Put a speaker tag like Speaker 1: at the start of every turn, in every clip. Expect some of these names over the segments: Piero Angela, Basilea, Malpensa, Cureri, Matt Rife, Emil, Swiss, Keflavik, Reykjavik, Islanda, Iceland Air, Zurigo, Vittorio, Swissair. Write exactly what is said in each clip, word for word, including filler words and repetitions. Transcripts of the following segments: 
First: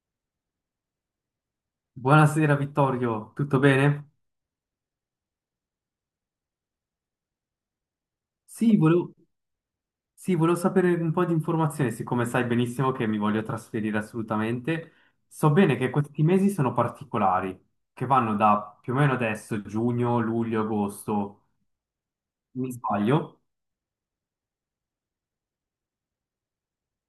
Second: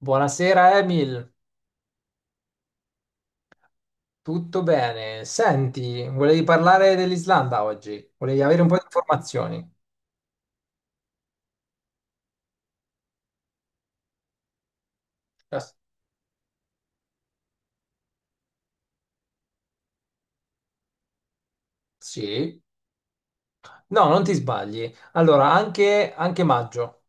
Speaker 1: Buonasera Emil,
Speaker 2: Buonasera Vittorio, tutto bene?
Speaker 1: tutto bene? Senti, volevi parlare dell'Islanda oggi? Volevi avere un po'
Speaker 2: Sì,
Speaker 1: di
Speaker 2: volevo,
Speaker 1: informazioni?
Speaker 2: sì, volevo sapere un po' di informazioni, siccome sai benissimo che mi voglio trasferire assolutamente. So
Speaker 1: Eh,
Speaker 2: bene che questi mesi sono particolari, che vanno da più o meno adesso, giugno, luglio, agosto,
Speaker 1: Sì?
Speaker 2: mi sbaglio?
Speaker 1: No, non ti sbagli. Allora, anche, anche maggio.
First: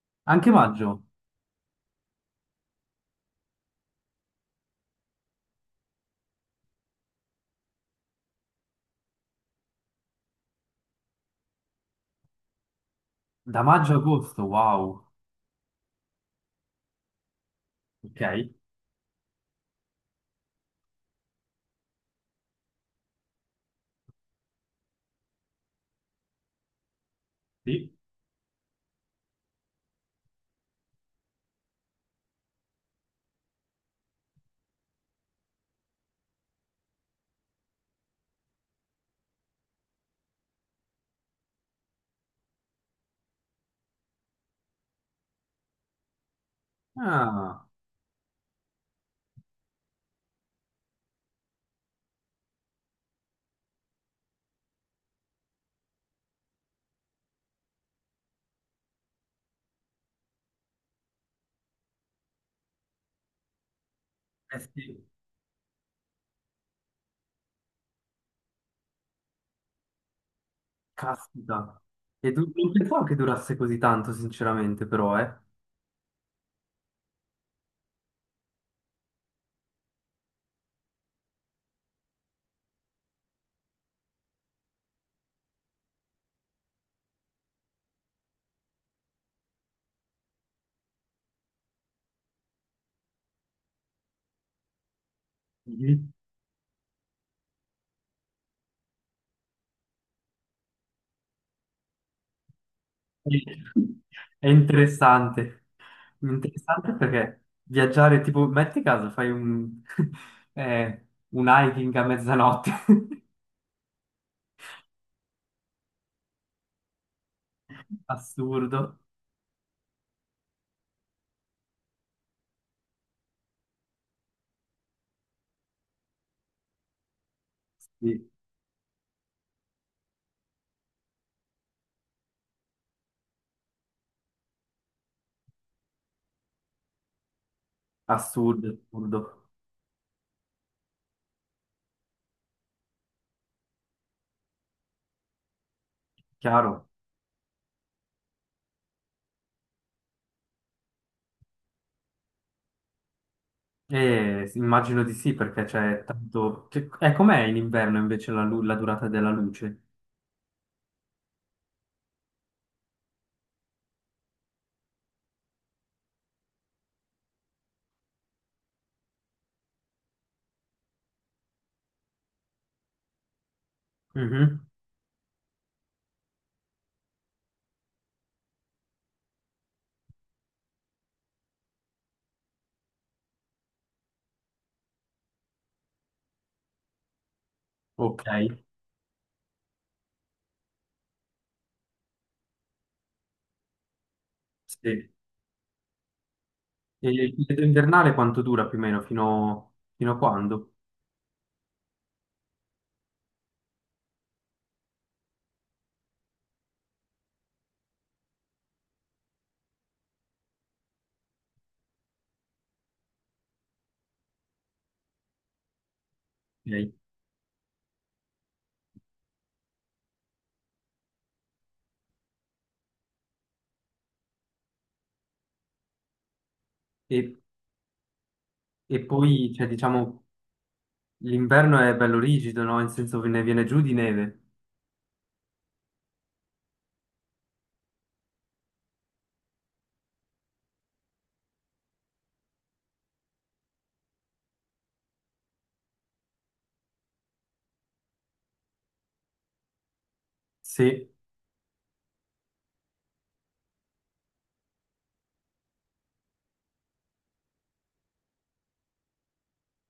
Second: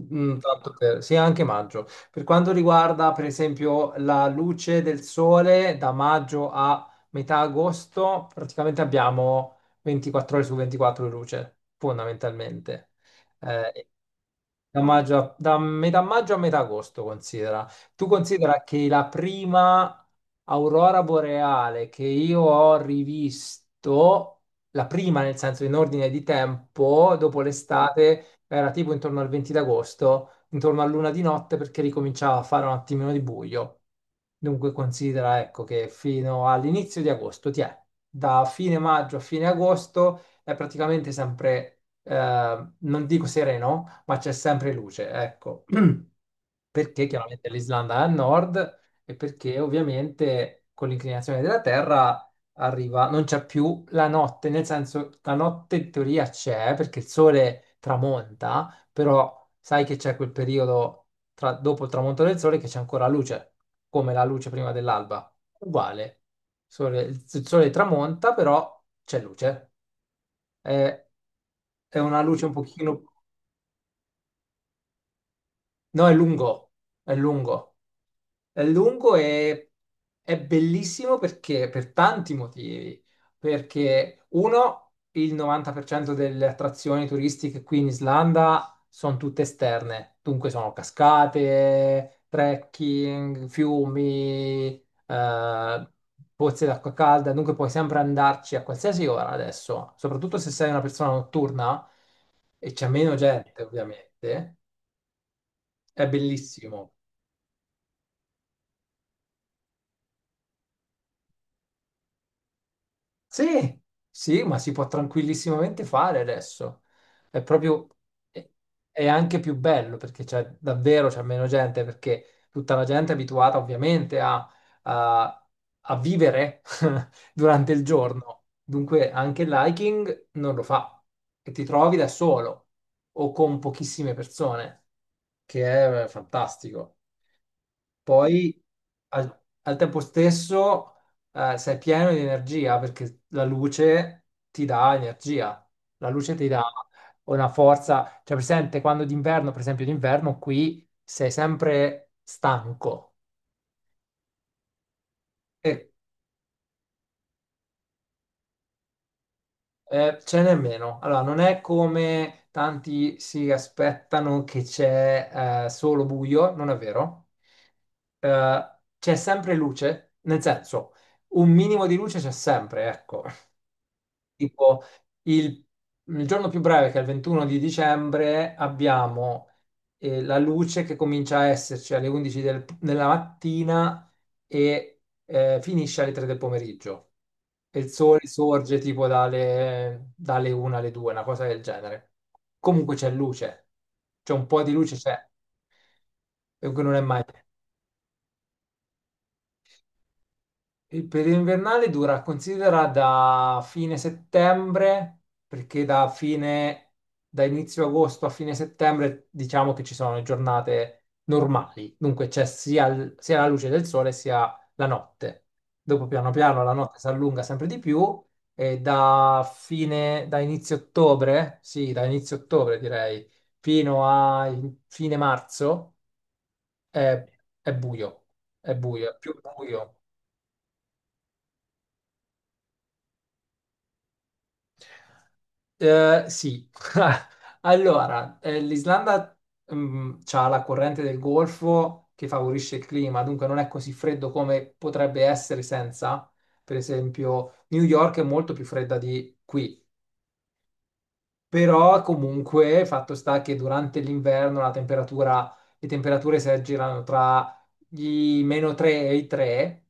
Speaker 1: Mm,
Speaker 2: Anche
Speaker 1: tanto per-
Speaker 2: maggio,
Speaker 1: sì, anche maggio. Per quanto riguarda, per esempio, la luce del sole da maggio a metà agosto, praticamente abbiamo ventiquattro ore su ventiquattro di luce, fondamentalmente.
Speaker 2: da
Speaker 1: Eh,
Speaker 2: maggio a agosto,
Speaker 1: Da,
Speaker 2: wow,
Speaker 1: maggio a- da metà maggio a metà agosto, considera. Tu
Speaker 2: ok,
Speaker 1: considera che la prima aurora boreale che io ho rivisto, la prima nel senso in ordine di tempo, dopo
Speaker 2: sì.
Speaker 1: l'estate, era tipo intorno al venti d'agosto, intorno a luna di notte perché ricominciava a fare un attimino di buio. Dunque considera, ecco, che fino all'inizio di agosto, ti è, da fine maggio a fine agosto è praticamente sempre eh, non dico sereno, ma c'è sempre luce, ecco. Perché chiaramente
Speaker 2: Ah,
Speaker 1: l'Islanda è a nord e perché ovviamente con l'inclinazione della Terra arriva, non c'è più la notte, nel senso la notte in teoria c'è perché il sole tramonta, però sai che c'è quel periodo tra- dopo il tramonto del sole che c'è ancora luce, come la luce
Speaker 2: eh
Speaker 1: prima
Speaker 2: sì,
Speaker 1: dell'alba. Uguale. Sole- il sole tramonta, però c'è luce. È,
Speaker 2: caspita.
Speaker 1: è una
Speaker 2: E
Speaker 1: luce
Speaker 2: du-
Speaker 1: un
Speaker 2: non
Speaker 1: pochino.
Speaker 2: pensavo che durasse così tanto, sinceramente, però,
Speaker 1: No, è lungo, è lungo, è lungo e è bellissimo perché per tanti motivi. Perché uno, il novanta per cento delle attrazioni turistiche qui in Islanda sono tutte esterne, dunque sono cascate, trekking, fiumi, eh,
Speaker 2: eh.
Speaker 1: pozze d'acqua calda, dunque puoi sempre andarci a qualsiasi ora adesso, soprattutto se sei una persona notturna e c'è meno gente,
Speaker 2: È
Speaker 1: ovviamente.
Speaker 2: interessante.
Speaker 1: È
Speaker 2: Interessante
Speaker 1: bellissimo.
Speaker 2: perché viaggiare, tipo, metti caso, fai un, eh, un hiking a mezzanotte.
Speaker 1: Sì, sì, ma si può tranquillissimamente fare adesso. È proprio, è
Speaker 2: Assurdo.
Speaker 1: è anche più bello perché c'è davvero c'è meno gente, perché tutta la gente è abituata ovviamente a, a- a vivere durante il
Speaker 2: Sì,
Speaker 1: giorno. Dunque anche il hiking non lo fa e ti trovi da solo o con pochissime persone, che è fantastico. Poi
Speaker 2: assurdo,
Speaker 1: al,
Speaker 2: assurdo.
Speaker 1: al tempo stesso eh, sei pieno di energia perché la luce ti dà energia, la luce ti dà
Speaker 2: Chiaro.
Speaker 1: una forza, cioè presente quando d'inverno, per esempio d'inverno qui sei sempre stanco
Speaker 2: E immagino di sì, perché
Speaker 1: e
Speaker 2: c'è tanto... Cioè, eh, com'è in inverno invece la, lu- la durata della luce?
Speaker 1: eh, ce n'è meno. Allora non è come tanti si aspettano che c'è eh, solo buio, non è vero. Eh, c'è sempre luce, nel senso un minimo di luce c'è sempre, ecco.
Speaker 2: Mhm.
Speaker 1: Tipo il, il giorno più breve, che è il ventuno di dicembre, abbiamo eh, la luce che comincia a esserci alle undici del- della mattina e eh, finisce alle tre del pomeriggio. E il sole
Speaker 2: Ok,
Speaker 1: sorge tipo dalle, dalle una alle due, una cosa del genere. Comunque c'è luce, c'è un po' di
Speaker 2: sì.
Speaker 1: luce,
Speaker 2: E
Speaker 1: c'è, e non è mai.
Speaker 2: il periodo invernale quanto dura più o meno? Fino, fino a quando?
Speaker 1: Il periodo invernale dura, considera da fine settembre, perché da fine, da inizio agosto a fine settembre, diciamo che ci sono le giornate normali, dunque c'è sia, il- sia la luce del sole sia la notte. Dopo piano piano la
Speaker 2: Ok.
Speaker 1: notte si allunga sempre di più e da fine, da inizio ottobre, sì, da inizio ottobre direi, fino a fine marzo è,
Speaker 2: E,
Speaker 1: è buio, è
Speaker 2: e
Speaker 1: buio, è più
Speaker 2: poi, cioè,
Speaker 1: buio.
Speaker 2: diciamo... L'inverno è bello rigido, no? In senso che ne viene giù di neve.
Speaker 1: Eh, sì, allora, eh, l'Islanda ha la corrente del Golfo che favorisce il clima, dunque non è così freddo come potrebbe essere senza. Per esempio, New York è molto più fredda di qui,
Speaker 2: Sì,
Speaker 1: però comunque fatto sta che durante l'inverno la temperatura, le temperature si aggirano tra i meno tre e i tre,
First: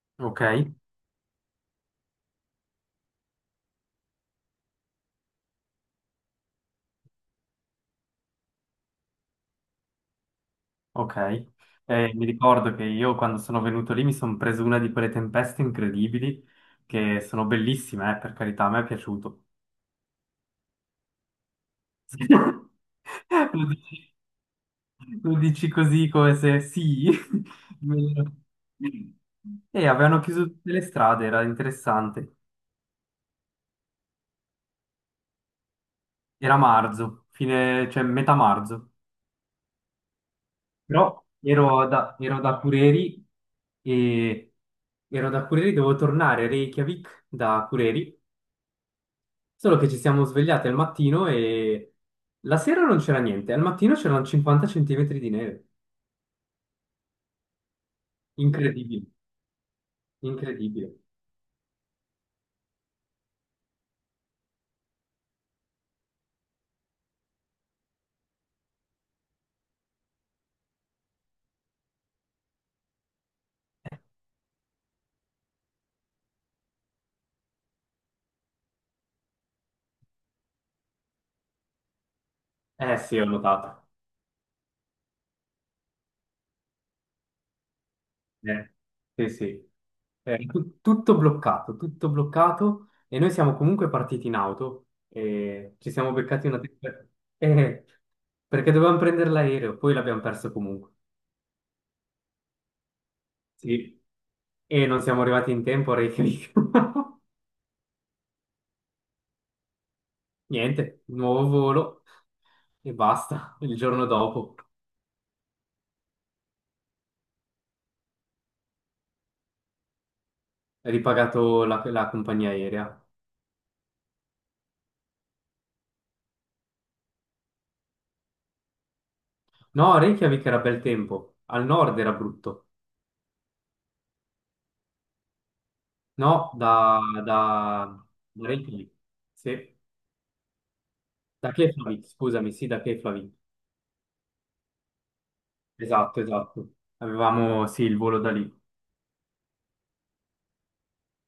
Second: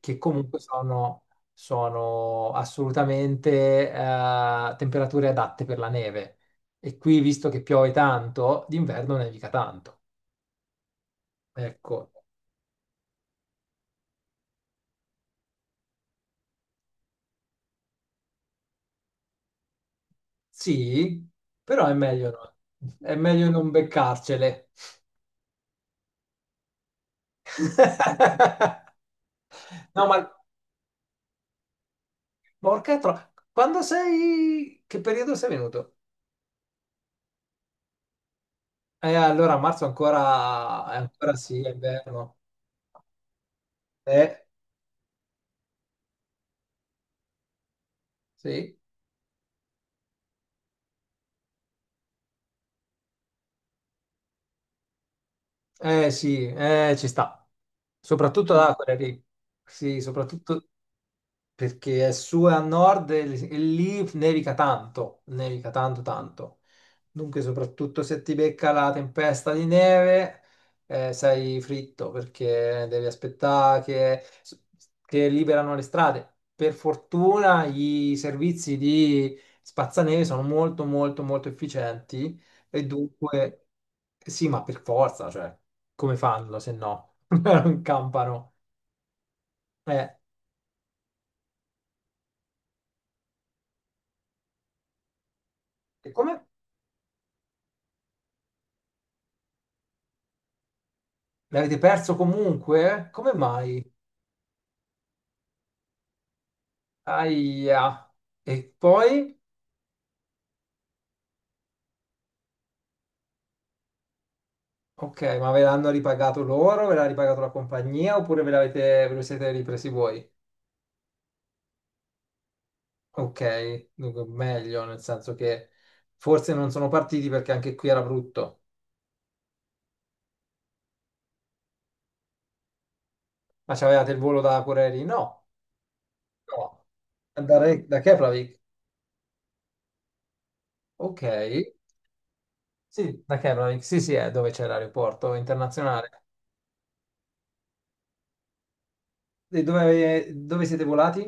Speaker 1: che
Speaker 2: ok,
Speaker 1: comunque sono, sono assolutamente eh, temperature adatte per la neve. E qui, visto che piove tanto, d'inverno nevica tanto.
Speaker 2: ok.
Speaker 1: Ecco,
Speaker 2: Eh, mi ricordo che io quando sono venuto lì mi sono preso una di quelle tempeste incredibili che sono bellissime, eh, per carità, a me è piaciuto.
Speaker 1: sì, però è meglio no- è meglio
Speaker 2: Lo
Speaker 1: non
Speaker 2: dici,
Speaker 1: beccarcele.
Speaker 2: lo dici così come se sì. Me- E
Speaker 1: No,
Speaker 2: avevano
Speaker 1: ma
Speaker 2: chiuso tutte le strade, era interessante.
Speaker 1: porca tro- quando sei... Che periodo sei venuto?
Speaker 2: Era marzo, fine, cioè metà marzo.
Speaker 1: Eh, allora a marzo ancora, eh,
Speaker 2: Però
Speaker 1: ancora sì, è
Speaker 2: ero da,
Speaker 1: inverno.
Speaker 2: ero da Cureri
Speaker 1: Eh,
Speaker 2: e ero da Cureri, dovevo tornare a Reykjavik da Cureri,
Speaker 1: sì,
Speaker 2: solo che ci siamo svegliati al mattino e la sera non c'era niente, al mattino c'erano cinquanta centimetri di neve.
Speaker 1: eh, sì, eh, ci sta. Soprattutto da quelle
Speaker 2: Incredibile,
Speaker 1: lì. Sì, soprattutto,
Speaker 2: incredibile.
Speaker 1: perché è su e a nord e, l- e lì nevica tanto, nevica tanto tanto. Dunque, soprattutto se ti becca la tempesta di neve, eh, sei fritto perché devi aspettare che, che liberano le strade. Per fortuna i servizi di spazzaneve sono molto molto molto efficienti e
Speaker 2: Eh sì, ho
Speaker 1: dunque
Speaker 2: notato.
Speaker 1: sì, ma per forza, cioè, come fanno se no? Non campano.
Speaker 2: Eh, sì, sì.
Speaker 1: Eh,
Speaker 2: Eh, tu- tutto bloccato, tutto bloccato e noi siamo comunque partiti in auto e ci siamo
Speaker 1: e come
Speaker 2: beccati una tempesta. Eh, perché dovevamo prendere l'aereo, poi l'abbiamo perso comunque.
Speaker 1: L'avete perso comunque? Come mai?
Speaker 2: Sì. E non siamo arrivati in tempo a Reykjavik.
Speaker 1: Aia. E poi?
Speaker 2: Niente, nuovo volo e basta. Il giorno dopo
Speaker 1: Ok, ma ve l'hanno ripagato loro? Ve l'ha ripagato la compagnia? Oppure ve l'avete, ve lo siete ripresi voi?
Speaker 2: è ripagato la, la compagnia aerea.
Speaker 1: Ok, dunque meglio, nel senso che forse non sono partiti perché anche qui era brutto.
Speaker 2: No, Reykjavik era bel tempo, al nord era brutto.
Speaker 1: Ma c'avevate il volo da Corelli? No,
Speaker 2: No,
Speaker 1: no.
Speaker 2: da, da,
Speaker 1: Da, Re- da
Speaker 2: da
Speaker 1: Keflavik?
Speaker 2: Reykjavik. Sì,
Speaker 1: Ok.
Speaker 2: da Keflavik, scusami, sì, da
Speaker 1: Sì,
Speaker 2: Keflavik.
Speaker 1: da Keflavik. Sì, sì, è dove c'è l'aeroporto
Speaker 2: Esatto,
Speaker 1: internazionale.
Speaker 2: esatto. Avevamo, sì, il volo da lì.
Speaker 1: E dove, dove siete volati?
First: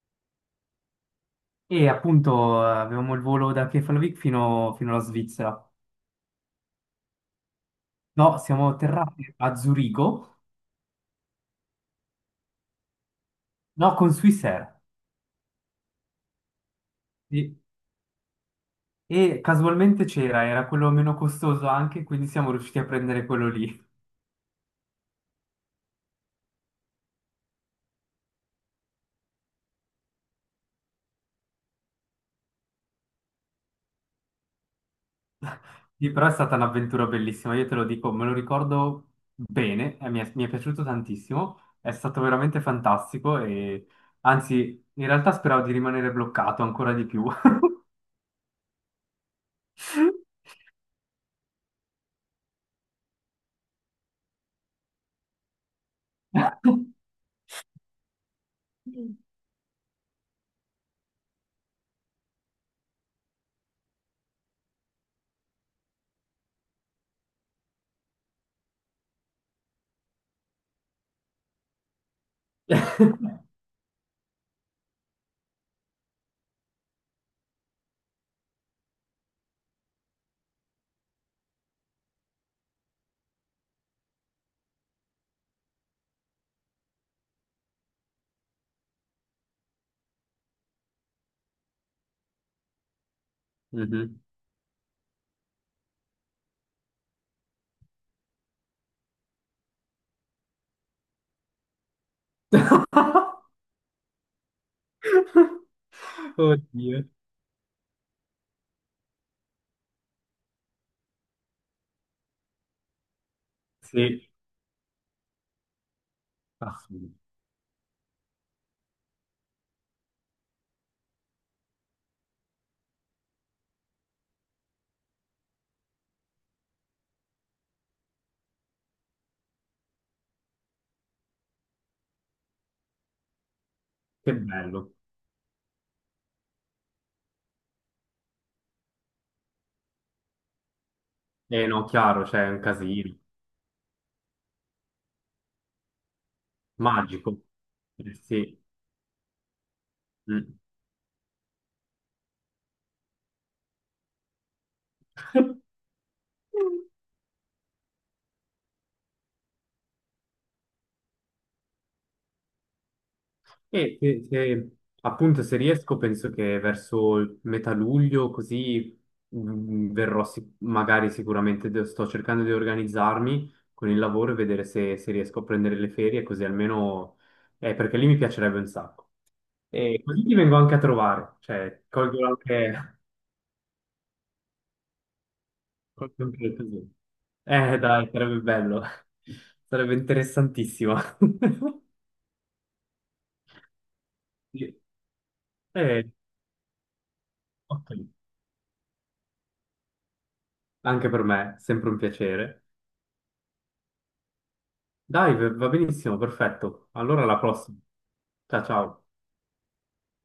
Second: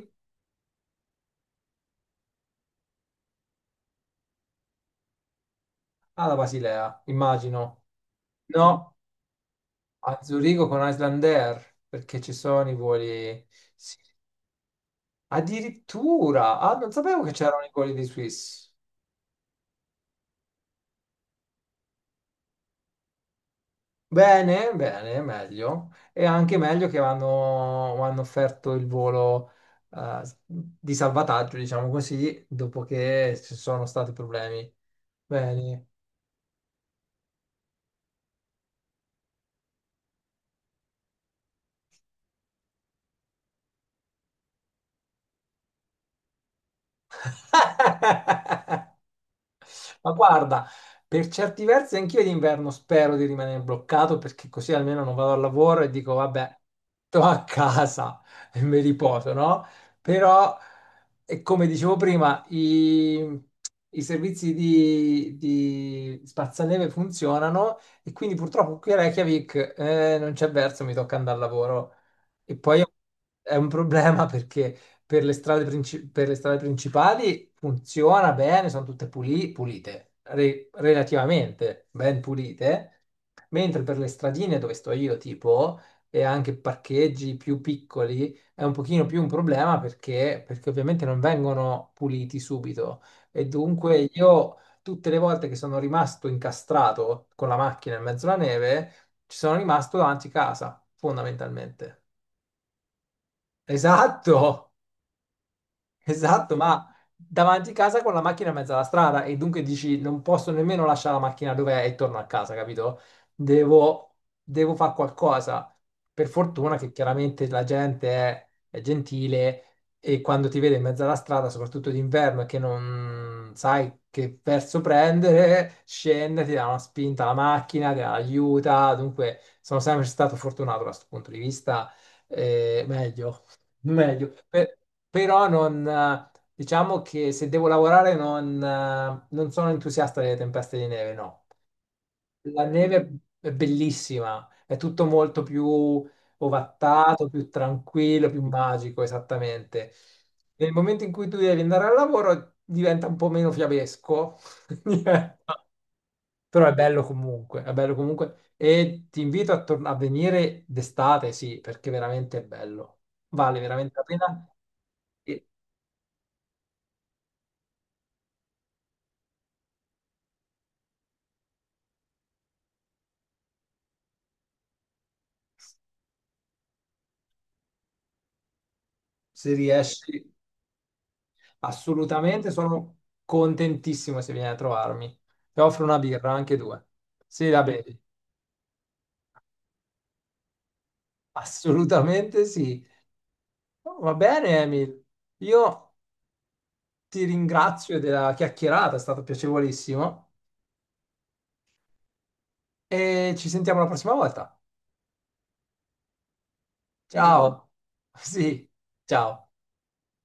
Speaker 2: E appunto eh, avevamo il volo da Keflavik fino, fino alla Svizzera.
Speaker 1: Alla Basilea, immagino.
Speaker 2: No, siamo
Speaker 1: No,
Speaker 2: atterrati a
Speaker 1: a
Speaker 2: Zurigo.
Speaker 1: Zurigo con Iceland Air, perché ci sono i voli... sì.
Speaker 2: No, con Swissair.
Speaker 1: Addirittura, ah, non sapevo che
Speaker 2: Sì.
Speaker 1: c'erano i voli di Swiss.
Speaker 2: E casualmente c'era, era quello meno costoso anche, quindi siamo riusciti a prendere quello lì.
Speaker 1: Bene, bene, meglio. E anche meglio che hanno, hanno offerto il volo eh, di salvataggio, diciamo così, dopo che ci sono stati problemi. Bene.
Speaker 2: Sì, però è stata un'avventura bellissima, io te lo dico, me lo ricordo bene, e mi è, mi è piaciuto tantissimo, è stato veramente fantastico e anzi, in realtà speravo di rimanere bloccato ancora di più.
Speaker 1: Ma guarda, per certi versi anch'io d'inverno spero di rimanere bloccato perché così almeno non vado al lavoro e dico vabbè, sto a casa e mi riposo, no? Però, e come dicevo prima, i, i servizi di, di spazzaneve funzionano e quindi purtroppo qui a Reykjavik eh, non c'è verso, mi tocca andare al lavoro. E poi è un problema perché per le strade, princi- per le strade principali funziona bene, sono tutte puli- pulite, re- relativamente ben pulite, mentre per le stradine dove sto io, tipo, e anche parcheggi più piccoli, è un pochino più un problema perché, perché ovviamente non vengono puliti subito e dunque
Speaker 2: Mhm.
Speaker 1: io tutte le volte che sono rimasto incastrato con la macchina in mezzo alla neve, ci sono rimasto davanti casa, fondamentalmente. Esatto! Esatto, ma
Speaker 2: Oddio.
Speaker 1: davanti a casa con la macchina in mezzo alla strada e dunque dici non posso nemmeno lasciare la macchina dove è e torno a casa, capito? Devo,
Speaker 2: Sì,
Speaker 1: devo fare qualcosa. Per fortuna
Speaker 2: ah,
Speaker 1: che chiaramente la gente è, è gentile e quando ti vede in mezzo alla strada, soprattutto d'inverno, e che non sai che verso prendere, scende, ti dà una spinta alla macchina, ti aiuta. Dunque sono sempre stato fortunato da questo punto di vista, eh, meglio
Speaker 2: che
Speaker 1: meglio. Per-
Speaker 2: bello.
Speaker 1: però non, eh, diciamo che se devo lavorare non, eh, non sono entusiasta delle tempeste di neve, no.
Speaker 2: Eh no, chiaro, c'è un
Speaker 1: La
Speaker 2: casino.
Speaker 1: neve è bellissima, è tutto molto più ovattato,
Speaker 2: Magico.
Speaker 1: più
Speaker 2: Eh,
Speaker 1: tranquillo, più
Speaker 2: sì.
Speaker 1: magico, esattamente.
Speaker 2: Mm.
Speaker 1: Nel momento in cui tu devi andare al lavoro diventa un po' meno fiabesco, Diventa- però è bello comunque, è bello comunque. E ti invito a, tor- a venire d'estate, sì, perché veramente è bello. Vale veramente
Speaker 2: E
Speaker 1: la
Speaker 2: se,
Speaker 1: pena.
Speaker 2: se- appunto se riesco penso che verso il metà luglio così mh, verrò sic- magari sicuramente de- sto cercando di organizzarmi con il lavoro e vedere se, se riesco a prendere le ferie così almeno eh, perché lì mi piacerebbe un sacco.
Speaker 1: Se
Speaker 2: E così
Speaker 1: riesci,
Speaker 2: ti vengo anche a trovare, cioè colgo
Speaker 1: assolutamente, sono
Speaker 2: anche,
Speaker 1: contentissimo se vieni a trovarmi. Ti offro una
Speaker 2: colgo
Speaker 1: birra,
Speaker 2: anche
Speaker 1: anche due.
Speaker 2: l'occasione.
Speaker 1: Sì, la
Speaker 2: Eh
Speaker 1: bevi.
Speaker 2: dai, sarebbe bello, sarebbe interessantissimo.
Speaker 1: Assolutamente sì. Va bene,
Speaker 2: Sì.
Speaker 1: Emil. Io
Speaker 2: Eh,
Speaker 1: ti
Speaker 2: ok.
Speaker 1: ringrazio della chiacchierata, è stato piacevolissimo
Speaker 2: Anche per me, sempre un piacere.
Speaker 1: e ci sentiamo la prossima volta.
Speaker 2: Dai, va va benissimo, perfetto. Allora alla
Speaker 1: Ciao.
Speaker 2: prossima. Ciao
Speaker 1: Sì,
Speaker 2: ciao.
Speaker 1: ciao.